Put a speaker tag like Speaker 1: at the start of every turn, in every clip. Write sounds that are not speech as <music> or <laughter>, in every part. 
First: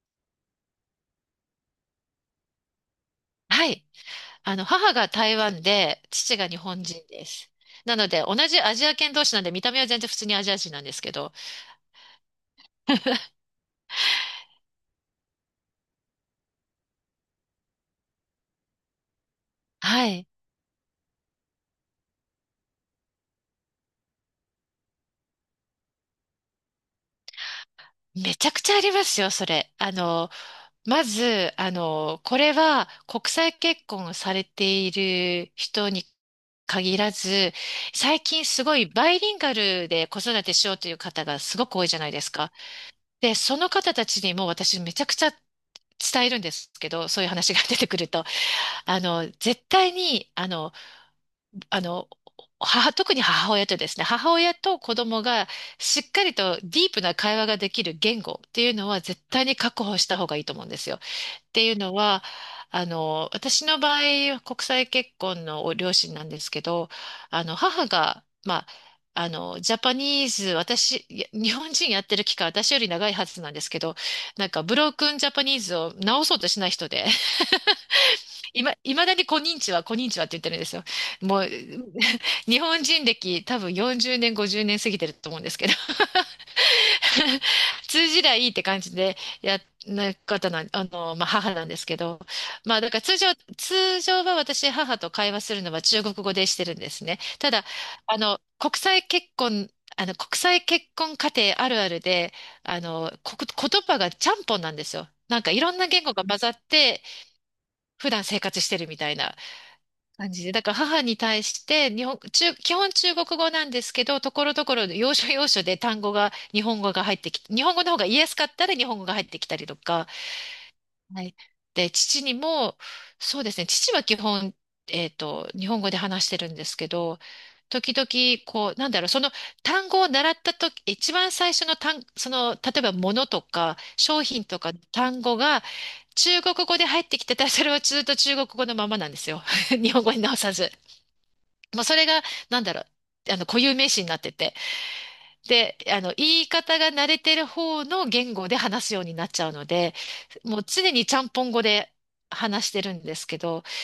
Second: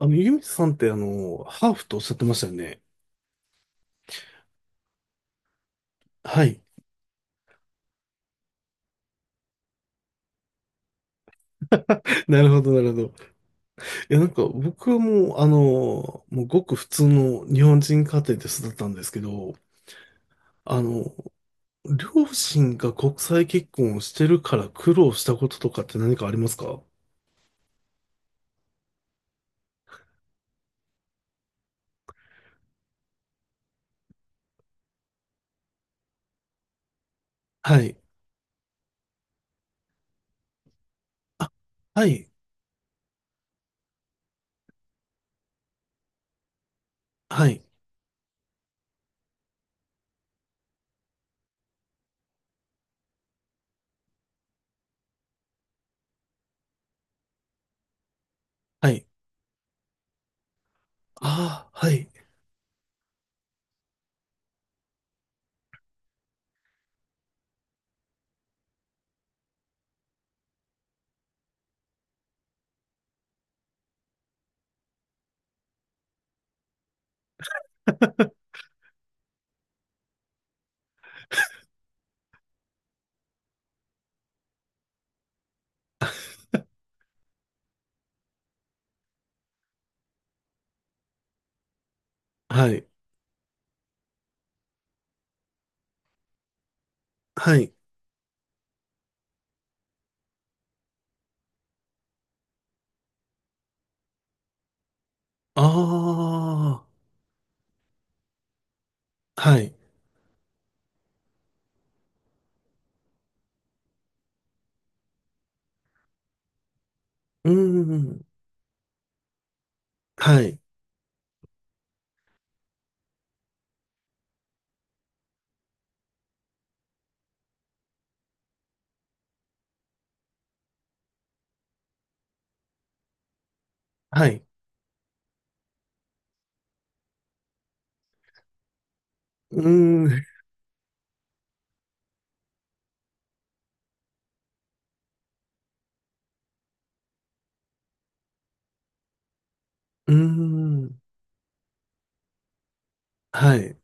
Speaker 1: ゆみさんってハーフとおっしゃってましたよね。
Speaker 2: はい。母が台湾で、父
Speaker 1: は
Speaker 2: が日
Speaker 1: い。
Speaker 2: 本人です。なので、同じアジア圏同士なんで、見た目は全然普通にアジア人なんですけど、
Speaker 1: <laughs> なるほど、なるほど。いや、なんか僕はもうごく普通の日本人家庭で育ったんですけど、
Speaker 2: はい。
Speaker 1: あの、両親が国際結婚をしてるから苦労したこととかって何かありますか？
Speaker 2: めちゃくちゃありますよ、それ。まず、これは国際結婚をされている人に限らず、
Speaker 1: はい。
Speaker 2: 最近すごいバイリンガルで子育てしようという方がすごく多いじゃ
Speaker 1: は
Speaker 2: ないで
Speaker 1: い。
Speaker 2: すか。で、その方たちにも私めちゃくちゃ伝えるんですけど、そういう
Speaker 1: は
Speaker 2: 話が
Speaker 1: い。
Speaker 2: 出てくると。あの、絶対に、あの、母、特に母親とですね、母親と子供がしっかりとディープな会話ができる言語っていうの
Speaker 1: は
Speaker 2: は
Speaker 1: い。
Speaker 2: 絶対に確保した方がいいと思うんですよ。って
Speaker 1: あ
Speaker 2: いう
Speaker 1: あ、は
Speaker 2: の
Speaker 1: い。
Speaker 2: は、私の場合、国際結婚の両親なんですけど、あの、母が、まあ、ジャパニーズ、私、いや日本人やってる期間、私より長いはずなんですけど、なんか、ブロークンジャパニーズを直そうとしない人で、
Speaker 1: <laughs>
Speaker 2: いまだにこんにちは、こんにちはって言ってるんですよ。もう、<laughs> 日本人歴多分40年、50年過ぎてると思うんですけど、<laughs> 通じりゃいいって感じでやな方なん、まあ、母なんですけど、
Speaker 1: は
Speaker 2: まあ、
Speaker 1: い。
Speaker 2: だから通常、通常は私、母と会話するのは中国語でしてるんですね。た
Speaker 1: は
Speaker 2: だ、
Speaker 1: い。
Speaker 2: あの、国際結婚、あの、国際結婚家庭あるあるで、あの、言葉がちゃんぽんなんですよ。なんかいろんな言語が
Speaker 1: あ
Speaker 2: 混ざって、普段生活してるみたいな
Speaker 1: あ、はい。
Speaker 2: 感じで。だから母に対して日本、中、基本中国語なんですけど、ところどころで要所要所で単語が、日本語が入ってき
Speaker 1: う
Speaker 2: て、
Speaker 1: ー
Speaker 2: 日本語の方が言い
Speaker 1: ん。
Speaker 2: やすかったら日本語が入ってきたりとか、
Speaker 1: はい。
Speaker 2: はい。で、父にも、そうですね、父は基本、日本語で話してるんですけど、時々、こう、なんだろう、その単語を習ったとき、一番最初のその、例えば物とか商
Speaker 1: はい。
Speaker 2: 品とか単語が中国語で入ってきてたら、それはずっと中国語のままなんですよ。
Speaker 1: う
Speaker 2: <laughs> 日本
Speaker 1: ー
Speaker 2: 語に
Speaker 1: ん。
Speaker 2: 直さず。まあ、それが、なんだろう、固有名詞になってて。で、あの、言い方が慣れてる方の言語で話すようになっちゃうので、
Speaker 1: うー
Speaker 2: もう常
Speaker 1: ん。
Speaker 2: にちゃんぽん語で話してるんですけ
Speaker 1: は
Speaker 2: ど、
Speaker 1: い。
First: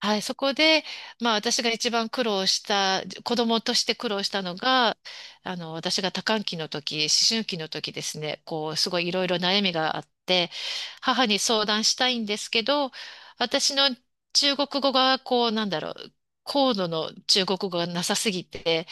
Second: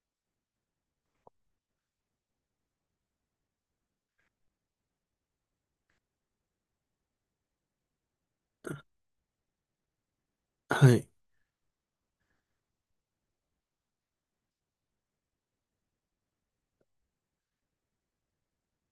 Speaker 2: はい、そこで、まあ私が一番苦労した、子供として苦労したのが、私が多感期の時、思春期の時ですね、こう、すごいいろいろ悩みがあって、
Speaker 1: はい。
Speaker 2: 母に相談したいんですけど、私の中国語が、こう、なんだろう、高度の中国語がなさすぎて、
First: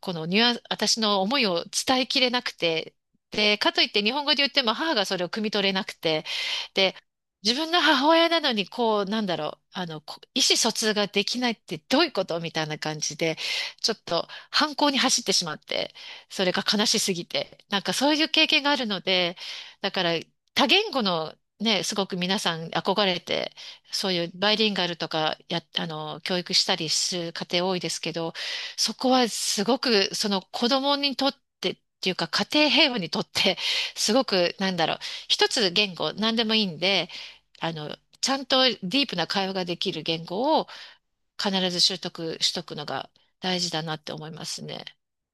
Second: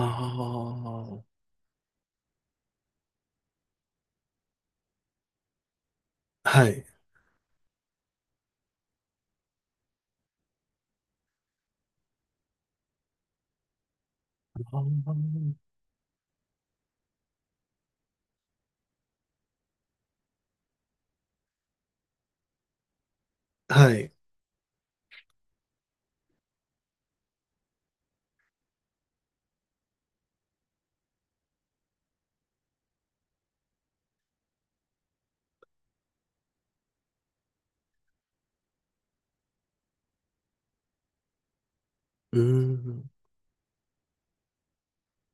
Speaker 2: このニュアンス、私の思いを伝えきれなくて、で、かといって日本語で言っても母がそれを汲み取れなくて、
Speaker 1: あ、はい。
Speaker 2: で、自分の母親なのに、こう、なんだろう、あの、意思疎通ができないってどういうことみたいな感じで、ちょっと
Speaker 1: あ
Speaker 2: 反
Speaker 1: ー
Speaker 2: 抗に走ってしまって、それが悲しすぎて、なんかそういう経験があるので、だから多言語の、ね、すごく皆さん憧れて、
Speaker 1: は
Speaker 2: そ
Speaker 1: い。
Speaker 2: ういうバイリンガルとかや、教育したりする家庭多いですけど、そこはすごく、その子供にとってっていうか、家庭平和にとって、<laughs> すごく、なんだろう、一つ言語、何でもいいんで、ちゃんとディープな会話ができる言語を必ず習
Speaker 1: う
Speaker 2: 得しと
Speaker 1: ー
Speaker 2: くの
Speaker 1: ん。
Speaker 2: が大事だなって思いますね。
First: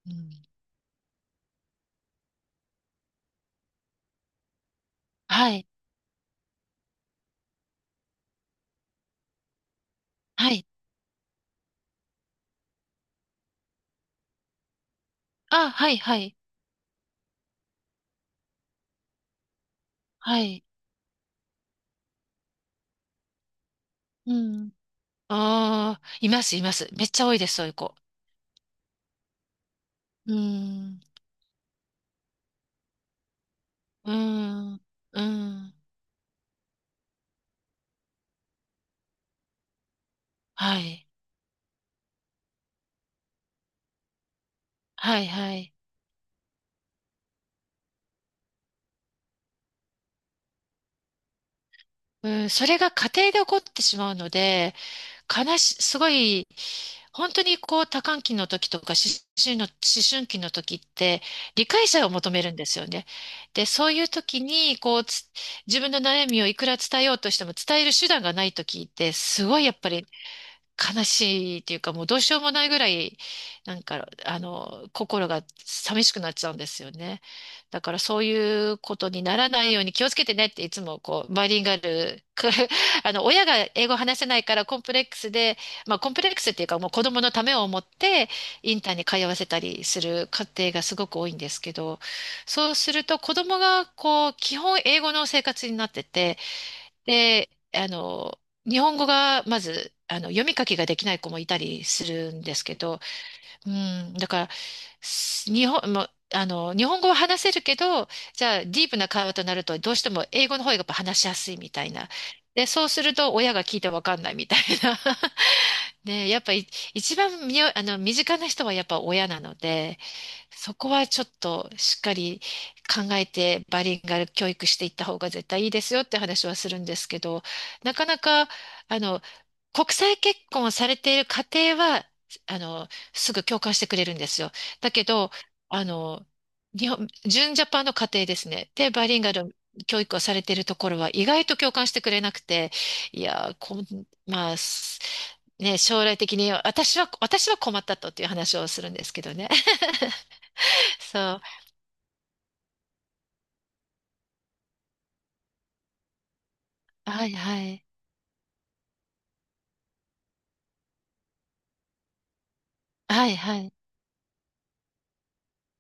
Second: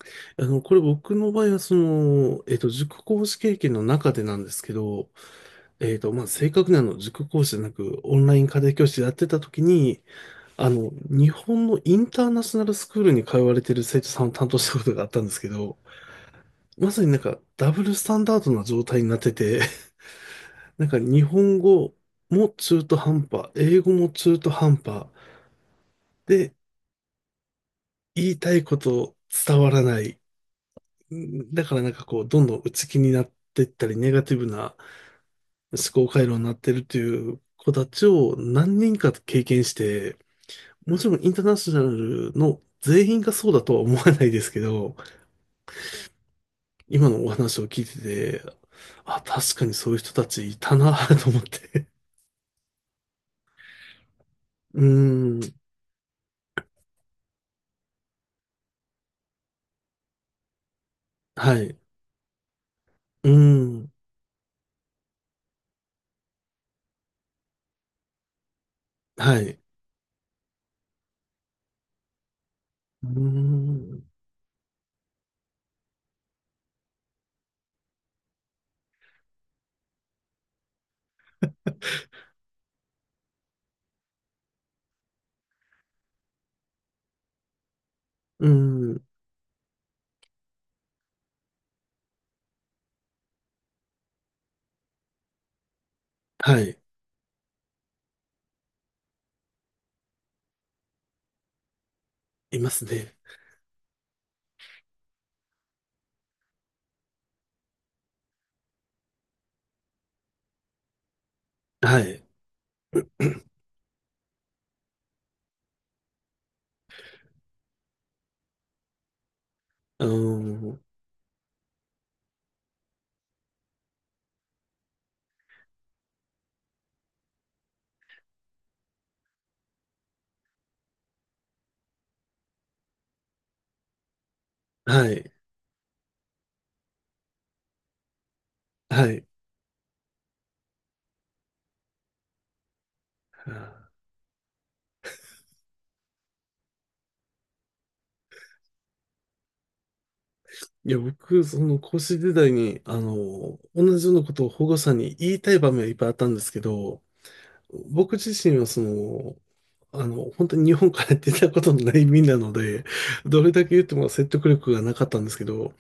Speaker 2: うん、
Speaker 1: これ僕の場合は、塾講師経験の中でなんですけど、
Speaker 2: はい、
Speaker 1: まあ、正確に塾講師じゃなく、オンライン家庭教師やってた時に、
Speaker 2: はい。
Speaker 1: 日本のインターナショナルスクールに通われてる生徒さんを担当したことがあったんですけ
Speaker 2: あ、
Speaker 1: ど、
Speaker 2: はい、はい、
Speaker 1: まさになんか、ダブルスタンダードな状態になってて、
Speaker 2: はい。
Speaker 1: <laughs> なんか、日本語も中途半端、英語も
Speaker 2: う
Speaker 1: 中途
Speaker 2: ん。
Speaker 1: 半端、
Speaker 2: ああ、いま
Speaker 1: で、
Speaker 2: す、います。めっちゃ多いです、そういう子。
Speaker 1: 言いたいこと伝わらない。
Speaker 2: うん、
Speaker 1: うんだからなんかこう、どんどん内気になっていったり、ネ
Speaker 2: う
Speaker 1: ガティブな
Speaker 2: ん、うん。
Speaker 1: 思考回路になってるという子たちを何人か経験して、
Speaker 2: は
Speaker 1: も
Speaker 2: い、
Speaker 1: ちろんインターナショナルの全員がそうだとは思わないですけど、
Speaker 2: はい、はい。
Speaker 1: 今のお話を聞いてて、あ、確かにそういう人たちいたな <laughs> と思って。
Speaker 2: うん、それが家庭で起こってしまうので、
Speaker 1: うーん、
Speaker 2: 悲し、すごい、本当にこう多感期の時とか思春期の時って
Speaker 1: は
Speaker 2: 理
Speaker 1: い。う
Speaker 2: 解者を求めるんですよね。
Speaker 1: ー
Speaker 2: で、そ
Speaker 1: ん、
Speaker 2: ういう時にこう、自分の悩みをいくら伝えようとしても伝える手段がない時って
Speaker 1: は
Speaker 2: すご
Speaker 1: い。
Speaker 2: いやっぱり悲しいっていうか、もうどうしようもないぐら
Speaker 1: うー
Speaker 2: い、なん
Speaker 1: ん、
Speaker 2: か、心が寂しくなっちゃうんですよね。だからそういうことにならないように気をつけてねっていつもこう、バイリンガル、く <laughs> 親が英語話せないからコンプレックスで、まあコンプレックスっていうかもう子供のためを思って
Speaker 1: うー
Speaker 2: インター
Speaker 1: ん、
Speaker 2: に通わせたりする家庭がすごく多いんですけど、そうすると子供がこう、基本英語の生活になってて、
Speaker 1: はい。
Speaker 2: で、日本語がまず、読み書きができない子もいたりするんで
Speaker 1: い
Speaker 2: す
Speaker 1: ま
Speaker 2: け
Speaker 1: す
Speaker 2: ど、
Speaker 1: ね。
Speaker 2: うん、だから、す日本、もうあの、日本語は話せるけど、じゃあ、ディープな会話となると、どうしても英語の方がやっぱ話しやすいみたい
Speaker 1: は
Speaker 2: な。
Speaker 1: い。
Speaker 2: で、そうすると、親が聞いてわかんないみたいな。<laughs> で、やっぱり、一番みよ、あの、身近な人はやっぱ親なので、
Speaker 1: うー
Speaker 2: そ
Speaker 1: ん、
Speaker 2: こはちょっとしっかり考えてバリンガル教育していった方が絶対いいですよって話はするんですけど、なかなか、あの、国際結婚をされている家庭は、すぐ共感してくれるんですよ。だけ
Speaker 1: は
Speaker 2: ど、
Speaker 1: い。
Speaker 2: あの、日本、純ジャパンの家庭ですね。で、バ
Speaker 1: は
Speaker 2: リリン
Speaker 1: い。
Speaker 2: ガル教育をされているところは意外と共感してくれなくて、いやー、まあ、将来的に私は困ったとっていう話をするんですけどね。<laughs>
Speaker 1: いや、
Speaker 2: そ
Speaker 1: 僕、
Speaker 2: う。
Speaker 1: その講師時代に、同じようなことを保護者に言いたい場面はいっぱいあったんですけど、
Speaker 2: はいはい。
Speaker 1: 僕自身は本当に日本から出たことのない身なので、
Speaker 2: はい
Speaker 1: どれ
Speaker 2: は
Speaker 1: だ
Speaker 2: い。
Speaker 1: け言っても説得力がなかったんですけど、や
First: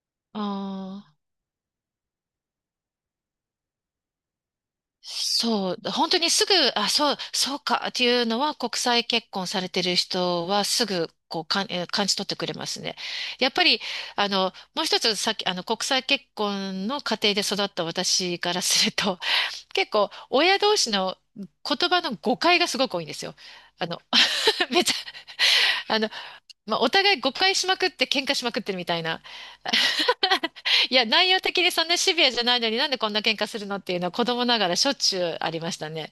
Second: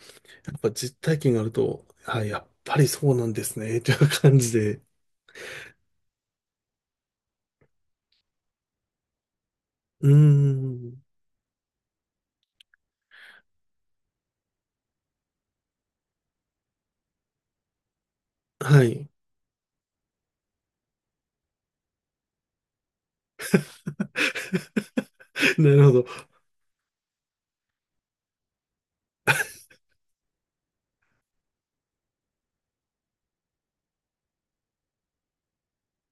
Speaker 1: っぱ実
Speaker 2: ああ、
Speaker 1: 体験があると、はい、やっぱりそうなんですね、という感じで。
Speaker 2: そう。本当にすぐ、あ、そう、そうかっていうのは国際結婚されてる
Speaker 1: うー
Speaker 2: 人はす
Speaker 1: ん。
Speaker 2: ぐこうかん、えー感じ取ってくれますね。やっぱり、あの、もう一つさっき、国際結婚の家庭で育った私から
Speaker 1: は
Speaker 2: する
Speaker 1: い。
Speaker 2: と、<laughs> 結構親同士の言葉の誤解がすごく多いんですよ。あの、<laughs> めっちゃ、
Speaker 1: <laughs> なるほ
Speaker 2: あ
Speaker 1: ど。
Speaker 2: の、まあ、お互い誤解しまくって喧嘩しまくってるみたいな。<laughs> いや、内容的にそんなシビアじゃないのになんでこんな喧嘩するのっていうのは子供ながらしょっちゅうありましたね。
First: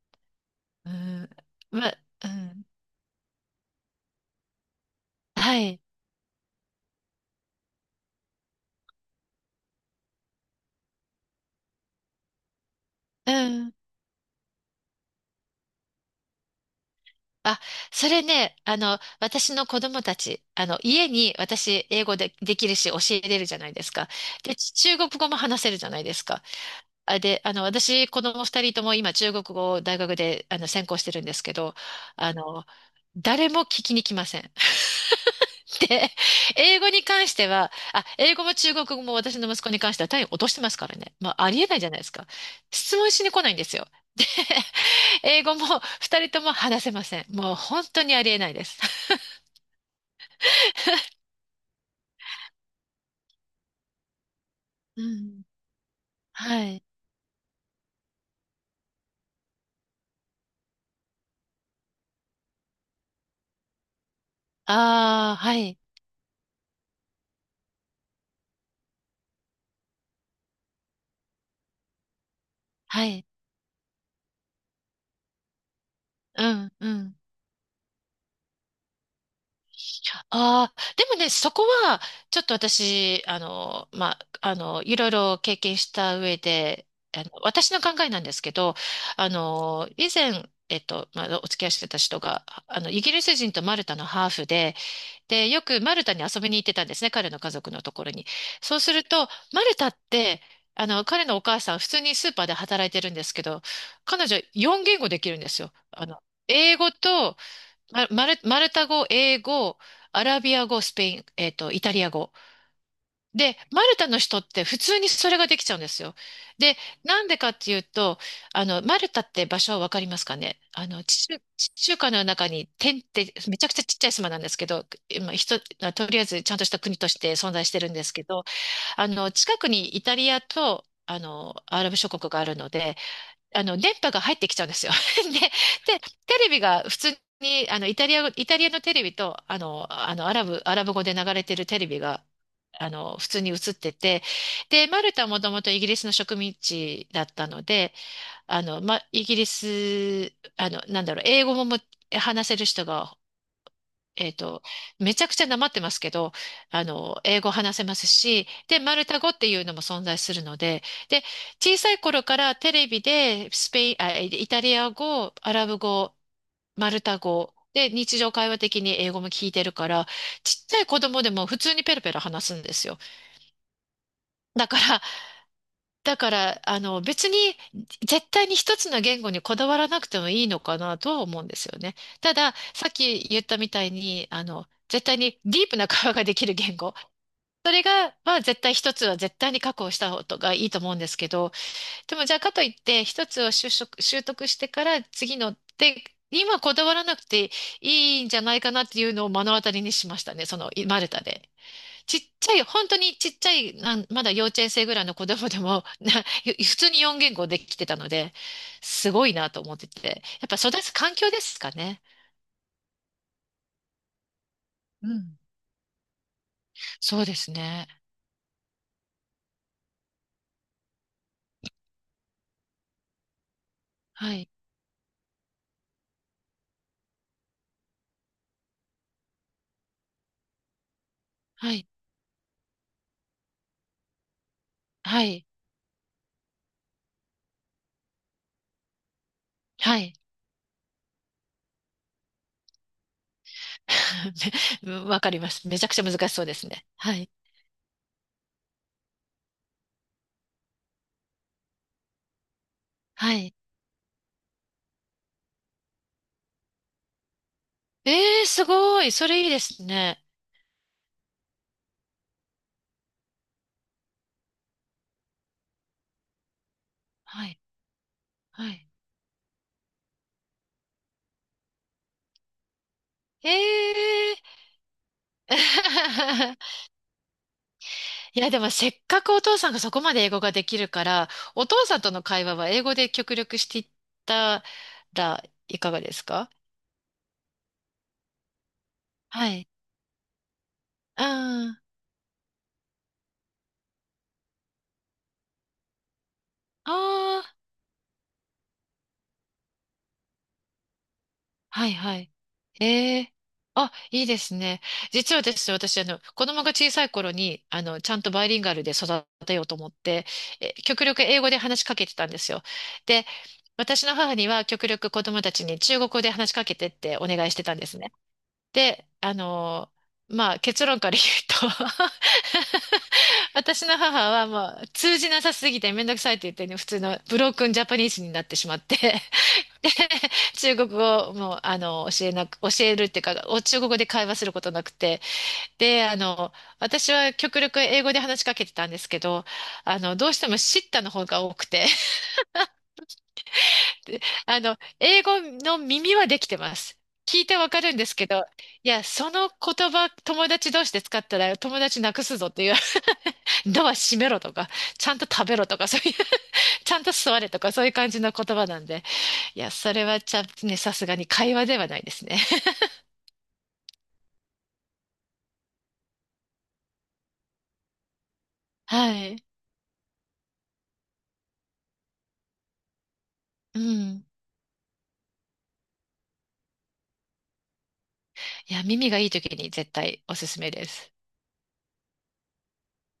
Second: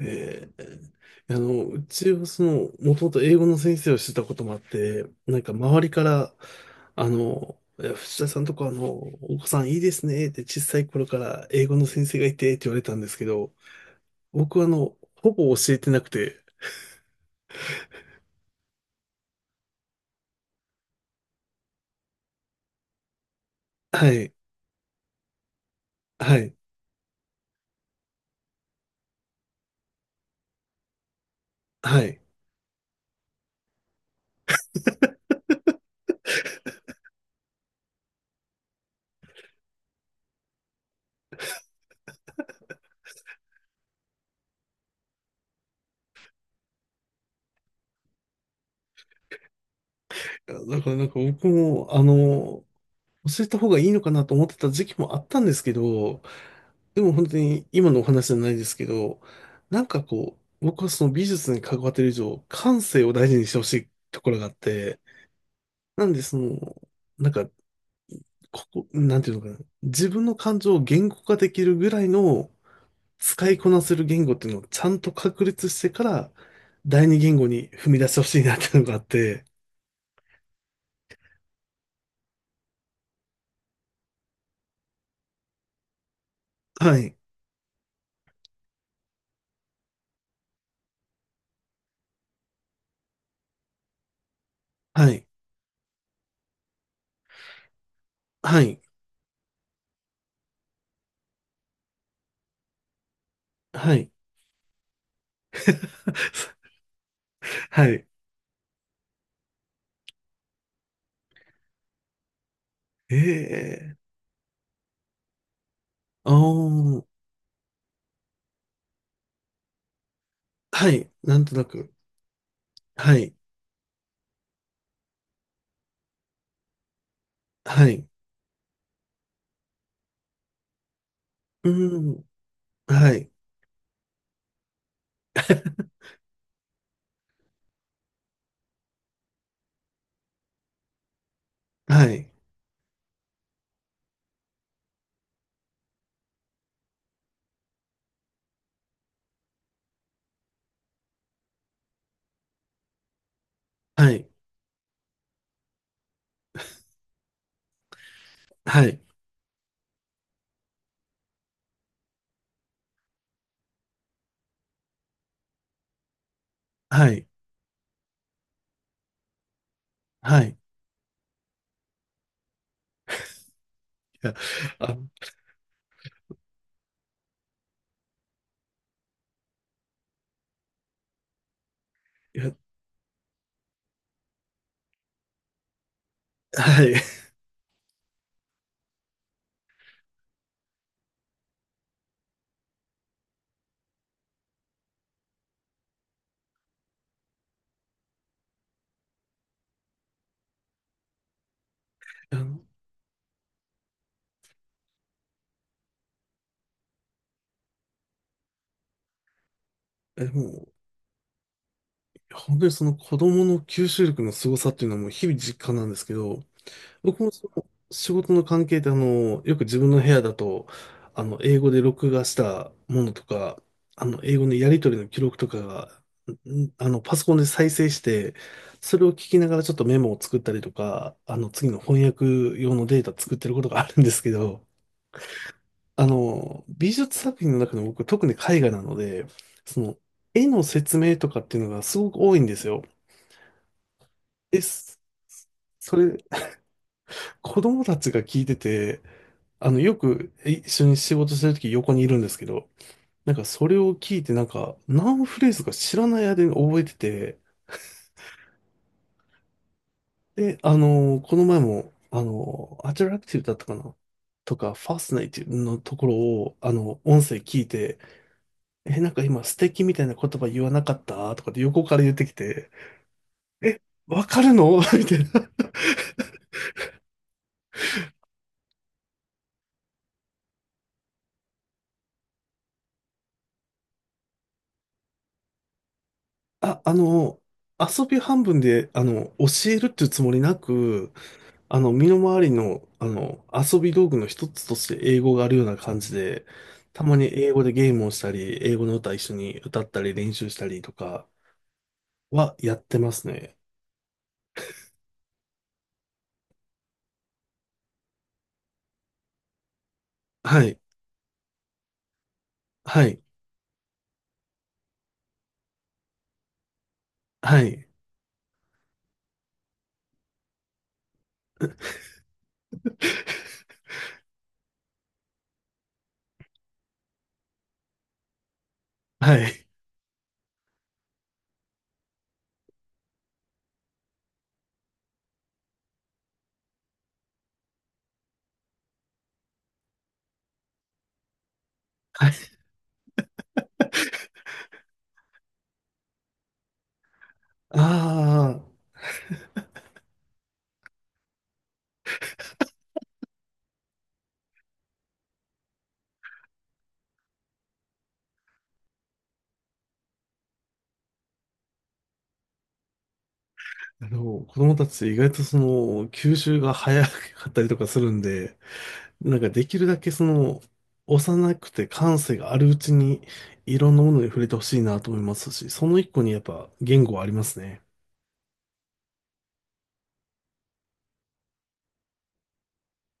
Speaker 1: え
Speaker 2: うん。
Speaker 1: え、う
Speaker 2: ま、
Speaker 1: ちは
Speaker 2: うん。
Speaker 1: もともと英語の先生をしてたこともあって、なんか
Speaker 2: は
Speaker 1: 周
Speaker 2: い。
Speaker 1: りから、いや藤田さんとかお子さんいいですねって小さい頃から英語の先生がいてって言われたんですけ
Speaker 2: う
Speaker 1: ど、
Speaker 2: ん。
Speaker 1: 僕はほぼ教えてなくて、
Speaker 2: あ、それね、私の子供たち、家に私英語で、できるし教えれるじゃないです
Speaker 1: は
Speaker 2: か。
Speaker 1: い、
Speaker 2: で、ち中国語も話せるじゃないです
Speaker 1: は
Speaker 2: か。
Speaker 1: い、
Speaker 2: あ、で、あの、私、子供二人とも今中国語を大学で、専攻してるんですけど、
Speaker 1: はい。
Speaker 2: あの、誰も聞きに来ません。で、英語に関しては、あ、英語も中国語も私の息子に関しては単位落としてますからね。まあ、ありえないじゃないですか。質問しに来ないんですよ。で、<laughs> 英語も二人とも話せません。もう本当にありえないです。
Speaker 1: だからなんか僕も、教えた方がいいのかなと思ってた時期
Speaker 2: う
Speaker 1: もあった
Speaker 2: ん。
Speaker 1: んですけど、
Speaker 2: はい。
Speaker 1: でも本当に今のお話じゃないですけど、なんかこう、僕はその美術に関わってる以上、感性を大事にしてほしいところがあって、
Speaker 2: ああ、はい。
Speaker 1: なんでなんか、ここ、なんていうのかな、自分の感情を言語化できるぐらいの
Speaker 2: はい。
Speaker 1: 使いこなせる言語っていうのをちゃんと確立してから、
Speaker 2: うん、う
Speaker 1: 第
Speaker 2: ん。
Speaker 1: 二言語に踏み出してほしいなっていうのがあって、
Speaker 2: ああ、でもね、そこは、ちょっと私、いろいろ経験した上で、
Speaker 1: はい、
Speaker 2: 私の考えなんですけど、あの、以前、お付き合いしてた人が、イギリス人とマルタのハーフで、
Speaker 1: はい、
Speaker 2: で、よくマルタに遊びに行ってたんですね、彼の家族のところに。
Speaker 1: は
Speaker 2: そう
Speaker 1: い、
Speaker 2: すると、マルタって、彼のお母さん、普通にスーパーで働いてるんですけど、
Speaker 1: はい。
Speaker 2: 彼女、4言語できるんですよ。
Speaker 1: <laughs>
Speaker 2: 英語と、
Speaker 1: はい。
Speaker 2: マルタ語、英語、アラビア語、スペイン、えっと、イタリア語。で、マ
Speaker 1: え
Speaker 2: ル
Speaker 1: え
Speaker 2: タの人って普通にそれができちゃうんですよ。
Speaker 1: ああ
Speaker 2: で、
Speaker 1: ー、
Speaker 2: なんでかっていうと、マルタって場所はわかりますかね。
Speaker 1: はい、なんとな
Speaker 2: 地
Speaker 1: く。
Speaker 2: 中海の中に点っ
Speaker 1: はい。
Speaker 2: てめちゃくちゃちっちゃい島なんですけど、今、とりあえずちゃんとした国として存在して
Speaker 1: は
Speaker 2: るんで
Speaker 1: い。
Speaker 2: すけど、近くにイタリアと、
Speaker 1: う
Speaker 2: アラブ
Speaker 1: ー
Speaker 2: 諸
Speaker 1: ん。
Speaker 2: 国があるので、
Speaker 1: はい。
Speaker 2: 電波が入ってきちゃうんですよ。<laughs> で、
Speaker 1: <laughs>
Speaker 2: で、テレビが普通に、イタリアのテレビと、アラブ語で流れてるテレビ
Speaker 1: は
Speaker 2: が、
Speaker 1: い。
Speaker 2: 普通に映ってて、で、マルタはもともとイギリスの植民地だったので、あの、ま、イギリス、あの、なんだろう、英語も話せる人が
Speaker 1: はい。
Speaker 2: えっと、めちゃくちゃなまってますけど、英語話せますし、で、
Speaker 1: は
Speaker 2: マ
Speaker 1: い。
Speaker 2: ルタ語っていうのも存在するので、で、小さい頃からテレビでスペイン、あ、イタリア語、アラブ語、マル
Speaker 1: は
Speaker 2: タ
Speaker 1: い。
Speaker 2: 語、で、日常会話的に英語も聞いてるから、
Speaker 1: はい。い
Speaker 2: ちっちゃい子供でも普通にペラペラ話すんですよ。
Speaker 1: や、
Speaker 2: だか
Speaker 1: あ、
Speaker 2: ら、だから、別に、絶対に一つの言語にこだわらなくてもいいのかなとは思うんですよね。た
Speaker 1: いや、
Speaker 2: だ、さっき言ったみたいに、絶対にディープな会話ができる言
Speaker 1: はい。
Speaker 2: 語。それが、まあ絶対一つは絶対に確保した方がいいと思うんですけど、でもじゃあかといって、一つを習得、習得してから次のって、今こだわらなくていいんじゃないかなっていうのを目の当たりにしましたね。その、マルタで。ちっ
Speaker 1: <laughs> あ
Speaker 2: ちゃ
Speaker 1: の、
Speaker 2: い、本当にちっちゃい、まだ幼稚園生ぐらいの子供でも、<laughs> 普通に4言語できてたので、すごいなと思ってて。
Speaker 1: も
Speaker 2: やっぱ
Speaker 1: う、
Speaker 2: 育つ環境ですかね。
Speaker 1: 本当にその子供の吸収力の凄さっていうのは
Speaker 2: う
Speaker 1: もう日々
Speaker 2: ん。
Speaker 1: 実感なんですけど、
Speaker 2: そ
Speaker 1: 僕
Speaker 2: う
Speaker 1: も
Speaker 2: で
Speaker 1: そ
Speaker 2: す
Speaker 1: の
Speaker 2: ね。
Speaker 1: 仕事の関係で、よく自分の部屋だと、英語で録画したものとか、
Speaker 2: は
Speaker 1: 英語
Speaker 2: い、
Speaker 1: のやり取りの記録とかが、パソコンで再生して、それを聞きながらちょっとメモを作ったりとか、次
Speaker 2: は
Speaker 1: の
Speaker 2: い、
Speaker 1: 翻訳用のデータ作ってることがあるんですけど、
Speaker 2: はい、
Speaker 1: 美術作品の中でも僕、特に絵画なので、その、
Speaker 2: はい。
Speaker 1: 絵の説明とかっていうのがすごく多いんですよ。で
Speaker 2: <laughs>
Speaker 1: す。
Speaker 2: わかります。めちゃく
Speaker 1: そ
Speaker 2: ちゃ難
Speaker 1: れ、
Speaker 2: しそうですね。はい、
Speaker 1: 子供たちが聞いてて、よく一緒に仕事してるとき横にいるんですけど、
Speaker 2: は
Speaker 1: なんか
Speaker 2: い。
Speaker 1: それを聞いてなんか何フレーズか知らない間に覚えてて、
Speaker 2: ええー、すごい。それいいですね。
Speaker 1: で、この前も、アトラクティブだったかなとか、ファスナイティブのところを、音声
Speaker 2: は
Speaker 1: 聞
Speaker 2: い、
Speaker 1: いて、
Speaker 2: はい。
Speaker 1: え、なんか今素敵みたいな言葉言わなかったとかって横から言ってきて、
Speaker 2: え
Speaker 1: え、わ
Speaker 2: え
Speaker 1: かる
Speaker 2: ー。
Speaker 1: の <laughs> みたいな。
Speaker 2: <laughs> いや、でもせっかくお父さんがそこまで英語ができるから、お父さんとの会話は英語で極力していったらいかがですか。
Speaker 1: あ、遊び半分で、
Speaker 2: はい。
Speaker 1: 教えるっていうつもりなく、
Speaker 2: あ
Speaker 1: 身の回りの、遊び道具の一つとして英語があるような感じで、
Speaker 2: あ、
Speaker 1: たまに
Speaker 2: あ
Speaker 1: 英
Speaker 2: あ、
Speaker 1: 語でゲームをしたり、英語の歌一緒に歌ったり練習したりとか
Speaker 2: はいはい。
Speaker 1: はやってま
Speaker 2: え
Speaker 1: す
Speaker 2: え、
Speaker 1: ね。
Speaker 2: あ、いいですね。実はですね、私、子供が小さい頃に、ちゃんとバイリンガルで育てようと思って、
Speaker 1: は
Speaker 2: え、
Speaker 1: い、
Speaker 2: 極力英語で話しかけてたんですよ。
Speaker 1: はい、
Speaker 2: で、私の母には極力子供たちに中国語で話しかけてってお願いし
Speaker 1: は
Speaker 2: てたんで
Speaker 1: い、
Speaker 2: すね。で、まあ結論から言うと、 <laughs> 私の母はもう通じなさすぎてめんどくさいって言ってね、普通のブロークンジャパニーズになってしまって、
Speaker 1: はい、
Speaker 2: <laughs> で中国語をもう教えるっていうか、中国語で会話することなくて、で、私は極力英語で話しかけてたんですけど、どうしてもシッタの方が多くて、
Speaker 1: はい。
Speaker 2: で、英語の耳はできてます。聞いてわか
Speaker 1: あ
Speaker 2: るんですけど、いや、その言葉、友達同士で使ったら友達なくすぞっていう、<laughs> ドア閉めろとか、ちゃんと食べろとか、そういう、ちゃんと座れとか、そういう感じの言葉なんで、いや、それはちゃんとね、さすがに会話ではないですね。<laughs>
Speaker 1: あ、子供たち意外と吸収が早かったりとかするんで、
Speaker 2: は
Speaker 1: なん
Speaker 2: い。
Speaker 1: かできるだけ幼くて感性があるうちに、い
Speaker 2: う
Speaker 1: ろんなもの
Speaker 2: ん。
Speaker 1: に触れてほしいなと思いますし、その一個にやっぱ言語はありますね。
Speaker 2: いや、耳がいい時に絶対おすすめです。